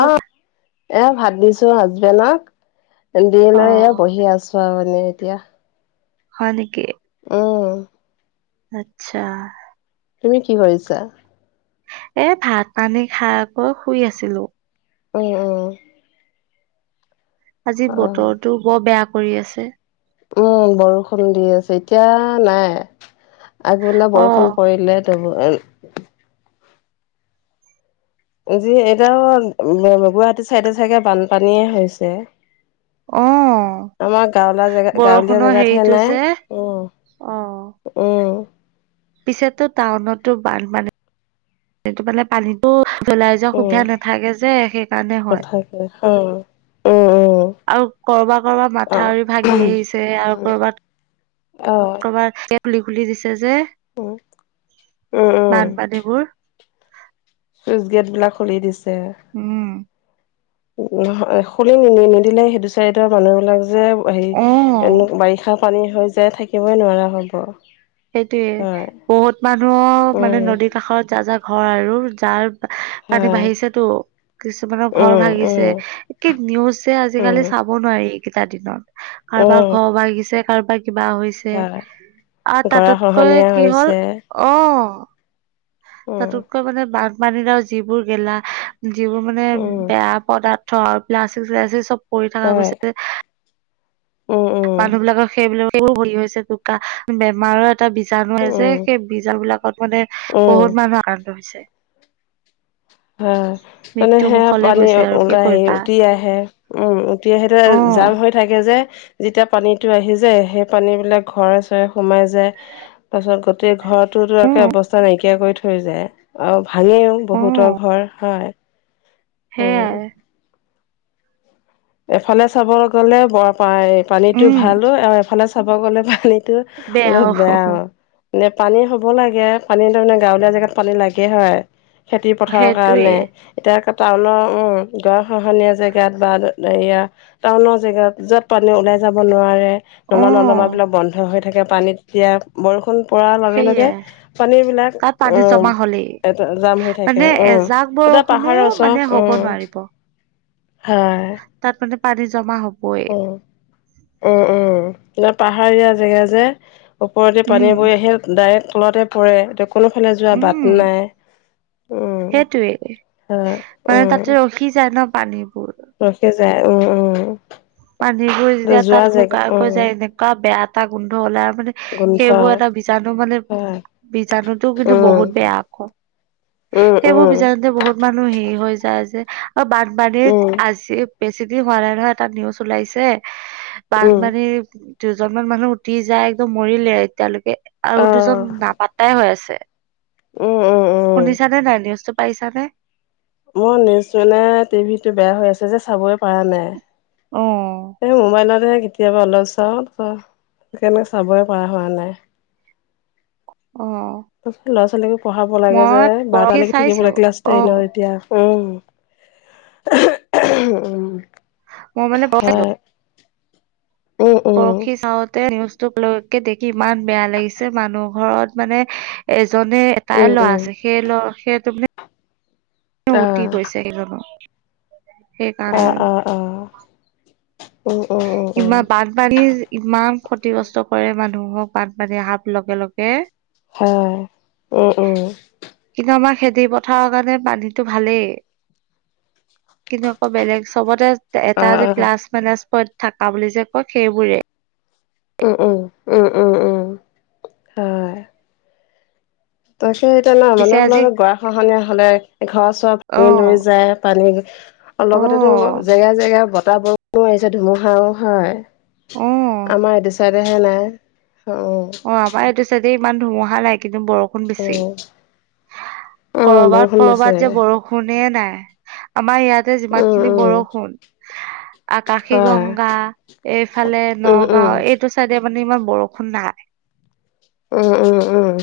অ, এ ভাত দিছো হাজবেণ্ডক দি অ লৈ এ বহি আছো। [unintelligible] এতিয়া হয় নেকি। উম। আতছা। তুমি কি কৰিছা। এ ভাত পানী খাই আকৌ শুই আছিলো। [unintelligible] আজি অ বতৰটো বৰ বেয়া কৰি আছে। উমঁ বৰষুণ দি আছে এতিয়া নাই, আগবেলা অ বৰষুণ পৰিলে। তব এ আজি এতিয়াও গুৱাহাটী চাইডে চাকে বানপানীয়ে হৈছে। অঁ। আমাৰ গাঁৱলা জেগা গাঁৱলীয়া জেগাতহে হেৰিটো নাই যে উমঁ উমঁ। পিছতো টাউনতো বানপানী মানে পানী ওলাই যোৱা উম সুবিধা নাথাকে যে সেইকাৰণে হয়ঁ। অহো' উমঁ উমঁ। আৰু কৰবা কৰবাত মাথাউৰি ভাগি আহিছে আৰু কৰবাত অ কৰবাত গেট খুলি দিছে যে। উম উম উম বানপানীবোৰ চুইচ গেট বিলাক খুলি দিছে। উমঁ। খুলি নিদিলে সেইটো চাৰিডৰ মানুহ বিলাক যে হেৰি অ এ বাৰিষাত। পানী হৈ যায় থাকিবই নোৱাৰা হ'ব। সেইটোয়ে হয় বহুত মানুহ মানে উম নদীৰ কাষত যা যা ঘৰ আৰু যাৰ- পানী হয় বাঢ়িছেতো কিছুমানৰ ঘৰ উম ভাগিছে। উম কি নিউজে আজিকালি উম চাব নোৱাৰি এইকেইটা দিনত কাৰোবাক ঘৰ ভাগিছে কাৰোবাক কিবা হৈছে- হয়ঁ গৰাখহনীয়া হৈছে অঁ'। উম তাতোতকৈ মানে বানপানীত যিবোৰ গেলা যিবোৰ মানে উম বেয়া পদাৰ- ধৰ পালাস্তিক চালাস্তিক পৰি থকা গৈছে যে অঁ অঁ'! মানুহ বিলাকৰ সেইবিলাক সেইবোৰ হৰি হৈছে বোকা বেমাৰত এটা বীজাণুে যে উম সেই বীজাণ বিলাকত মানে উম বহুত মানুহ আক্ৰান্ত হৈছে অঁ! তেনে মৃত্যু সেয়া মুুখলে পানী গৈছে আৰু কি ওলাই আহি কৰিবা উটি আহে উমঁ উটি আহে অ যাম হয়ঁ। থাকে যে যেতিয়া পানীতো আহি যায় সেই পানী বিলাক ঘৰ সোমাই যায় তাৰ পাছত গোটেই ঘৰতো একে উম অৱস্থা নাইকিয়া কৰি থৈ থৈ যায়। আৰু ভাঙেও বহুতৰ ঘৰ হয়। সেয়াই। এফালে চাব গ'লে পানীতটো উম ভালো আৰু এফালে চাব গ'লে পানী তো অলপ বেয়াও পানী হ'ব লাগে পানী গাঁৱলীয়া জেগাত পানী লাগে হয়। খেতি পথাৰৰ সেইটোৱে কাৰণে এতিয়া টাউনৰ গঢ়া খহনীয়া জেগাত বা এয়া টাউনৰ জেগাত য'ত পানী ওলাই যাব নোৱাৰে। অ নলা নৰ্দমা বিলাক বন্ধ হৈ থাকে পানীত এতিয়া বৰষুণ পৰাৰ লগে লগে সেইয়াই পানী বিলাক তাত পানী জমা ওম। হলেই এয়াতে জাম হৈ থাকে মানে উমঁ এজাক তাতে বৰষুণো পাহাৰৰ মানে ওচৰত হ'ব উমঁ। নোৱাৰিব হয়ঁ। তাত মানে পানী জমা হবই। উমঁ উমঁ এ পাহাৰীয়া জেগা যে ওপৰতে উম পানী বৈ আহিল। ডাইৰেক তলাতে পৰে এতিয়া কোনোফালে যোৱা উম বাট নাই উম সেইটোৱে অঁ মানে তাতে উম। ৰখি যায় ন পানীবোৰ। ৰখি যায় উম উম। পানীবোৰ এতিয়া যেতিয়া যোৱা তাত জেগা শুকাই কৈ উম যায় এনেকুৱা বেয়া এটা গোন্ধ ওলাই মানে গোন্ধ সেইবোৰ এটা- বিজাণু মানে হয় বিজাণুটো কিন্তু উম বহুত বেয়া আকৌ। উম সেইবোৰ উম বিজানুতে বহুত- মানুহ হেৰি হৈ যায় যে, বানপানীত উম আজি বেছি দিন হোৱা নাই নহয় এটা নিউজ- উলাইছে। উম বানপানীৰ- দুজনমান মানুহ উঠি যায় একদম মৰিলে এতিয়ালৈকে অ আৰু দুজন নাপাতাই হৈ আছে। উম। উম উম শুনিছানে নাই নিউজটো পাইছা নে? মোৰ নিউজ মানে টিভিটো বেয়া হৈ আছে যে চাবই পৰা নাই। অ এই মমাইনা দে কি- কেতিয়াবা অলপ চাওঁ, ত সেকেনেকে চাবই পৰা হোৱা নাই। অঁ। ল'ৰা ছোৱালীকো পঢ়াব লাগে যে, পৰহি বাৰটালৈকে থাকিব চাইছিলো লাগে, ক্লাছ অ টেনত এতিয়া উম। উম। হয় [unintelligible] উম উম পৰহি চাওঁতে নিউজটোক লৈকে দেখি ইমান বেয়া লাগিছে মানুহ ঘৰত মানে- এজনে এটাই উম ল'ৰা উম আছে, সেই লৰা সেইটো মানে- উতি আহ গৈছে সেইজনো। অঁ, অঁ, অঁ। উম, উম। ইমান বাটপানী ইমান ক্ষতিগ্ৰস্ত, - কৰে মানুহক বানপানী অহাত লগে লগে। হয়, হয়। কিন্তু আমাৰ খেতি পথাৰৰ কাৰণে পানীটো ভালেই। কিন্তু আকৌ বেলেগ চবতে এটা আহ যে আহ প্লাছ মাইনাজ পইন্ট থকা বুলি যে কয় সেইবোৰে। উম, উম, উম, উম, উম। আ। তই সেই এতিয়া নহয় মানে পিছে আজি মলত গৰা খহনীয়া হলে ঘৰৰ চৰ অ ভাঙি লৈ যায়। পানী অ লগতেটো জেগা জেগা বতাহ বৰষুণো আহিছে, ধুমুহাও হয়। অ আমাৰ এইটো চাইডহে নাই, অঁ। অঁ, আমাৰ এইটো চাইডে ইমান ধুমুহা নাই। কিন্তু বৰষুণ বেছি। উম উম, কৰবাত বৰষুণ পৰিছে। কৰবাত যে বৰষুণ- ষুণে নাই। আমাৰ ইয়াতে যিমান উম, খিনি উম, বৰষুণ- আকাশী হয়। গংগা এইফালে উম, উম, নগাওঁ এইটো- চাইে মানে ইমান বৰষুণ নাই। উম, উম, উম।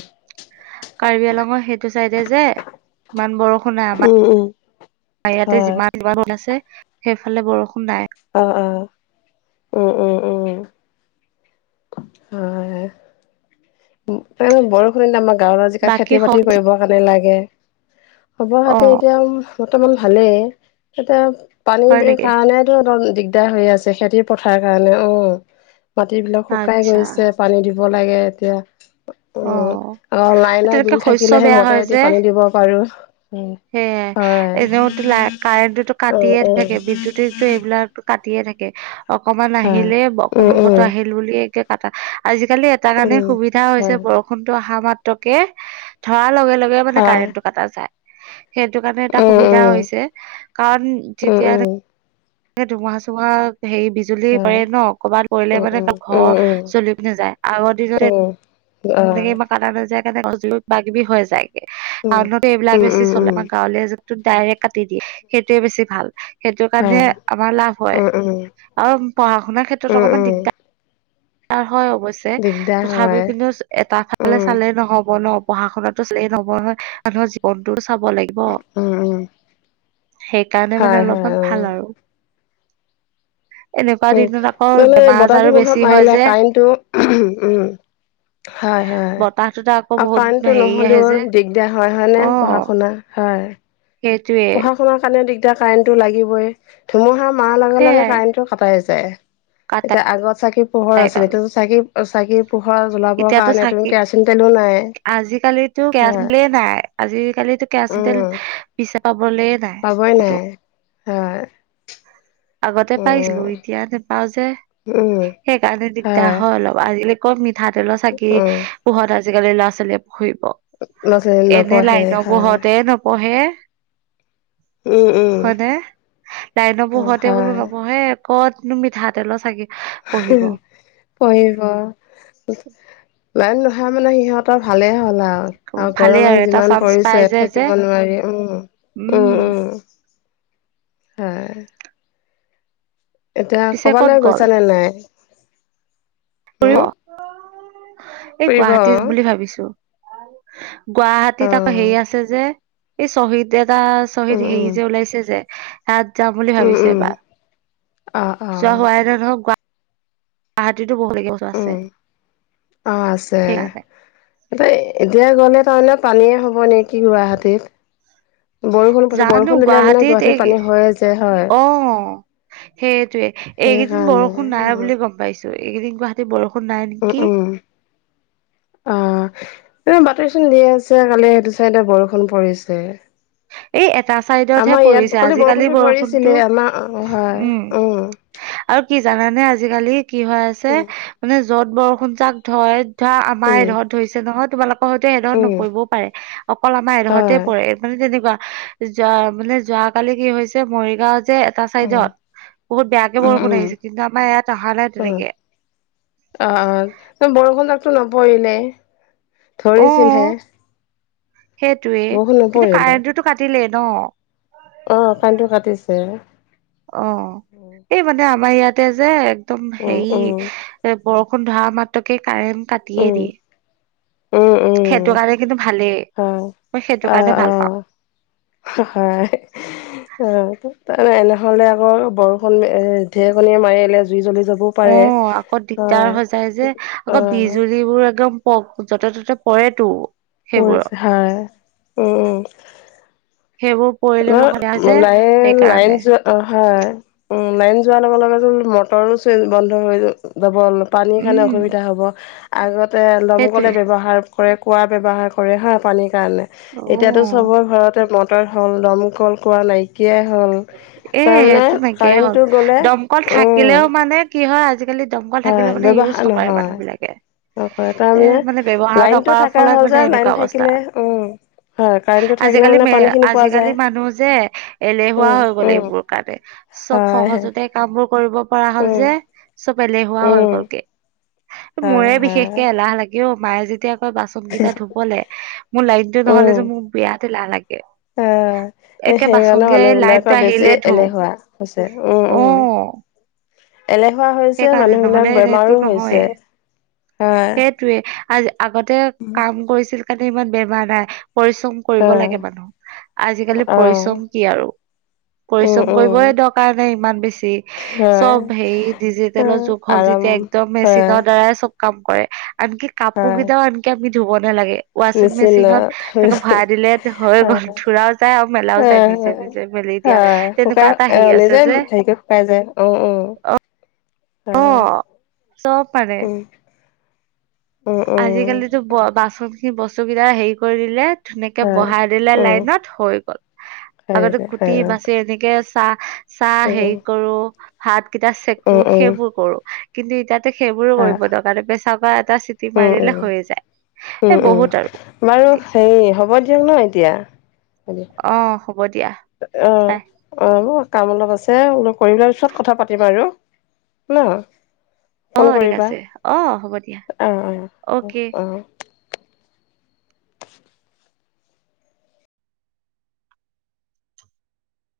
কাৰ্বিআলঙৰ সেইটো চাইডে যে ইমান বৰষুণ নাই। আমাৰ- অঁ, অঁ। ইয়াতে যিমান যিমান ৰ আছে, সেইফালে বৰষুণ নাই। অঁ, অঁ, উম, উম, উম। হয়, হয়, উম। কাৰণ বৰষুণ আমাৰ গাঁৱৰ জিকা বাকী খেতি স বাতি কৰিবৰ কাৰণে লাগে। খবৰ অ খাতি এতিয়া বৰ্তমান ভালেই, এতিয়া হয় পানীৰ নেকি কাৰণেটো [unintelligible] দাৰ হৈ আছে খেতি পথাৰ কাৰণে। অ মাটিবিলাক শুকাই আচ্ছা গৈছে পানী দিব লাগে এতিয়া। অ উম অ লাইন তেনেকে বিল শস্য থাকিলেহে বেয়া হয় মটৰেদি যে পানী দিব পাৰো। সেয়ে এনেওতো ল কাৰেণ্টটোতো দিগদাৰ কাটিয়ে থাকে। হয় বিদ্যুতেই এইবিলাক কাটিয়ে থাকে। অকমান আহিলে অকম উম বত উম আহিল বুলি কটা আজিকালি তাৰ কাৰণে উম সুবিধা হৈছে হয় বৰষুণটো অহা মাত্ৰকে ধৰাৰ লগে লগে মানে কাৰেণ্ট কাটা যায়। সেইটো কাৰণে এটা সুবিধা হৈছে কাৰণ যেতিয়া ধুমুহাৰ চুমুহা হেৰি বি- জুলি পৰে ন? ক'ৰবাত পৰিলে মানে ত ঘৰ জলি নাযায়। আগৰ দিনত [unintelligible] [unintelligible] কিবাকিবি হৈ যায়গে। টাউনতে এইবিলাক বেছি চলে। গাঁৱলীয়া যোনটোত ডাইৰেক্ট কাটি দিয়ে সেইটোয়ে বেছি ভাল। সেইটো কাৰণে আমাৰ লাভ হয় আৰু পঢ়া শুনাৰ ক্ষেত্ৰত অকমান দিগদাৰ হয় অবশ্যে, তথাপিও কিন্তু এটা ফালে চালে নহ'ব ন' পঢ়া শুনাটো চালেই নহব নহয় মানুহৰ জীৱনতো চাব লাগ- অ। সেইকাৰণে মানে অলপমান হয় ভাল আৰু। এনেকুৱা দিনত আকৌ নহ'লে বেমাৰ বতাহ আজাৰো ধুমুহা বেছি হয় মাৰিলে যে। কাৰেণ্টটো উম। হয় হয়। বতাহটোতে আকৌ আৰু বহুত কাৰেণ্টটো হেৰি আহে নহ'লেও যে দিগদাৰ হয় হয় নে অ পঢ়া শুনা? হয়। সেইটোৱে। সকলোৱে কাৰণে দিগদাৰ কাৰেণ্টটো লাগিবই, ধুমুহা মাৰ লগে লগে সেইয়াই কাৰেন্টটো কাটাই যায়। এতিয়া কাটাই আগত চাকি পোহৰ আছিলে। গ'ল। এতিয়া চাকি চাকি পোহৰ জ্বলাবৰ এতিয়াতো কাৰণে তুমি চাকি কেৰাচিন তেলো নাই। হয়। আজিকালি কেৰাচিন তেল উম বিচাবলে নাই। পাবই ক'তো নাই। হয়। আগতে পাইছিলো উম এতিয়া নোপাও যে, উম সেইকাৰণে দিগদাৰ হয় অলপ আজি ক'ত মিঠাতেলৰ চাগি উম পোহত আজিকালি ল'ৰা ছোৱালীয়ে পঢ়িব। ল'ৰা ছোৱালী এনে নপঢ়ে লাইনৰ হয় পোহৰতে নপ- পঢ়ে, উম উম হয়নে? লাইনৰ পোহ তে বোলো হয় নপঢ়ে, ক'তনো মিঠাতেলৰ চাকিত উম। পঢ়িব। লাইন নহয় মানে সিহঁতৰ তৰ ভালে হ'ল আৰু। আৰু ভালেই গৰমে এটা যিমান চান্স পাই পৰিছে যে যে থাকিব নোৱাৰি উম। উম, উম, হয়। এতিয়া পিছে ক'ত ক'বালৈ গ'ল গৈছা নে নাই? ফুৰিব হম? এই ফুৰিব গুৱাহাটী বুলি অ', ভাবিছোঁ, গুৱাহাটীত আকৌ হেৰি আছ- উম, আছে যে, এই শ্বহীদ এটা শ্বহীদ উম, হেৰি যে ওলাইছে যে। তাত যাম বুলি উম, ভাবিছোঁ উম, এবাৰ, অ', যোৱা অ', হোৱাই [unintelligible] [unintelligible] উম, অ' আছে। সেইকাৰণে এ এতিয়া গ'লে তাৰমানে পানীয়ে হ'ব নেকি গুৱাহাটীত? বৰষুণ পাছত জানো বৰষুণ দিলে মানে এই গুৱাহাটীত পানী হৈয়ে যে হয়। অ সেইটোৱে এইকেইদিন সেইকাৰণে বৰষুণ নাই অ', বুলি গম পাইছো। এইকেইদিন গুৱাহাটীত বৰষুণ নাই উম, নেকি? উম, অ' এ বাতৰি চোন দি আছে কালি সেইটো চাইডে বৰষুণ পৰিছে। এই এটা চাইডতহে আমাৰ পৰিছে ইয়াত [unintelligible] আজিকালি বৰষুণটো বৰষুণতো ধৰিছিলে আমাৰ, অ' হয়। উম। আৰু কি জানানে আজিকালি কি হৈ আছে, উম, মানে য'ত বৰষুণ জাক ধৰে ধৰা আমাৰ উম, এধৰত ধৰিছে নহয়, তোমালোক পৰোতে এঢৰত উম, নপৰিবও পাৰে, অকল আমাৰ এডোখৰতে হয় পৰে মানে তেনেকুৱা। যোৱা মানে যোৱাকালি কি হৈছে মৰিগাঁও যে টা উম। চাইডত বহুত বেয়াকে উম বৰষুণ উম। আহিছে কিন্তু আমাৰ ইয়াত অহা নাই উম তেনেকে। অ', অ' বৰষুণ জাকটো নপৰিলে, অ ধৰিছিলহে। সেইটোৱে, বৰষুণ কিন্তু নপৰিলে কাৰেণ্টটোতো কাটিলেই ন'। অ' কাৰেন্টটো কাটিছে। অ' এই মানে আমাৰ ইয়াতে যে একদম উম হেৰি উম এ, বৰষুণ ধৰা মাত্ৰকে কাৰেণ্ট কাটিয়ে উম দিয়ে। উম উম সেইটো কাৰণে কিন্তু ভালেই, হয়। মই সেইটো অ' কাৰণে ভাল পাওঁ। অ' [unintelligible] অ' তাৰ এনেহ'লে আকৌ বৰষুণ এ, ঢেৰকনীয়ে মাৰি আহিলে জুই জ্বলি যাব। অ' আকৌ দিগদাৰ হৈ যায় যে আকৌ অ' বিজুলীবোৰ একদম [unintelligible] য'তে ত'তে পৰেতো। সেইবোৰত পৰিছে হয়, উম। সেইবোৰ পৰিলে [unintelligible] সেইকাৰণে। অ' হয় উম, লাইন যোৱাৰ লগে লগে মটৰো চুই বন্ধ হৈ যাব অলপ পানীৰ কাৰণে উম অসুবিধা হ'ব। আগতে দমকলে সেইটোৱে ব্যৱহাৰ কৰে, কুঁৱা ব্যৱহাৰ কৰে হা, পানীৰ কাৰণে, অ এতিয়াতো চবৰে ঘৰতে মটৰ হ'ল, দমকল কুৱা নাইকিয়াই হ'ল। এ, তাৰমানে সেইটো নাইকিয়া হ'ল। কাৰেণ্টটো গ'লে দমকল উম থাকিলেও মানে কি হয় আজিকালি দমকল হয় থাকিলেও মানে ইউজ ব্যৱহাৰ নকৰে নহয় মানুহবিলাকে। নকৰে এ, তাৰমানে মানে ব্যৱহাৰ লাইনটো নকৰাৰ থকা ফলত হ'ল মানে যে লাইন এনেকুৱা অৱস্থা। থাকিলে উম হয় কাৰেণ্টটো থাকিলে আজিকালি মানে মে পানীখিনি পোৱা যায় আজিকালি মানুহ যে এলে বোৱা উম হৈ গল উম এইবোৰ কাৰণে, চব হয় সহজতে কামবোৰ কৰিব পৰা হ'ল উম যে, চব এলেহুৱা হৈ উম গ'ল গে। হয় মোৰে হয় বিশেষকে এলাহ লাগে অ' মায়ে যেতিয়া বাচনকেইটা ধুবলে, মোৰ লাইনটো নহ'লে যে মোৰ বিৰাট এলাহ লাগে। এ, একে বাচন সেইকাৰণে কেই লাইনটো মানুহবিলাকৰ বেছি আহিলে ধুম এলেহুৱা হৈছে। উম, অ উম। এলেহুৱা হৈছে, সেইকাৰণে নহ'লে মানুহবিলাক এনেতো বেমাৰো নহয়ে হৈছে। হয়। সেইটোৱে, আজ, আগতে কাম কৰিছিল কাৰণে ইমান বেমাৰ নাই, পৰিশ্ৰম কৰিব হয় লাগে মানুহ। আজিকালি অ পৰিশ্ৰম কি আৰু। উম পৰিশ্ৰম উম কৰিবই দৰকাৰ নাই ইমান বেছি। হয় চব সেই হয়, ডিজিটেলৰ যুগ হ'ল আৰাম যেতিয়া, একদম হয় মেচিনৰ দ্বাৰাই চব কাম কৰে, আনকি কাপোৰ হয় কেইটাও আনকি আমি ধুব নালাগে। ৱাচিং নিশ্চিন্ত মেচিনত হয় তেনে ভৰাই দিলে হৈয়ে গ'ল, ধোৰাও যায় আৰু মেলাও যায় হয় নিজে নিজে মেলি। দিয়া। হয়, তেনেকুৱা শুকাই এটা আ, হেৰি আছে নিজে যে হেৰিকে শুকাই যায়। উ, উ। অ হয়, চব মানে। উ। আজিকালিতো, ব-বাচনখিনি বস্তু কেইটা হেৰি কৰি দিলে। ধুনিয়াকে হয় বহাই দিলে উম লাইনত, হৈ গ'ল। হৈ আগতে হৈ কুটি গ'ল। বাচি এনেকে চা চাহ উম, হেৰি কৰোঁ, হাত কেইটা চেকো, উম, উম। সেইবোৰ কৰোঁ কিন্তু এতিয়া তে সেইবোৰো হা, কৰিব দৰকাৰ নাই, পেচা কুকাৰ এটা চিটি উম, উম, মাৰিলে হৈয়ে যায়। উম, এ, উম। বহুত আৰু বাৰু হেৰি হ'ব দিয়ক ন' এতিয়া। অ', হ'ব দিয়া। অ', বাই অ', হ'ব কাম অলপ আছে, অলপ কৰি লোৱা পিছত কথা পাতিম আৰু। ন', অ ফোন ঠিক কৰিবা, আছে অ হ'ব দিয়া অ', অ', অ'কে অ'।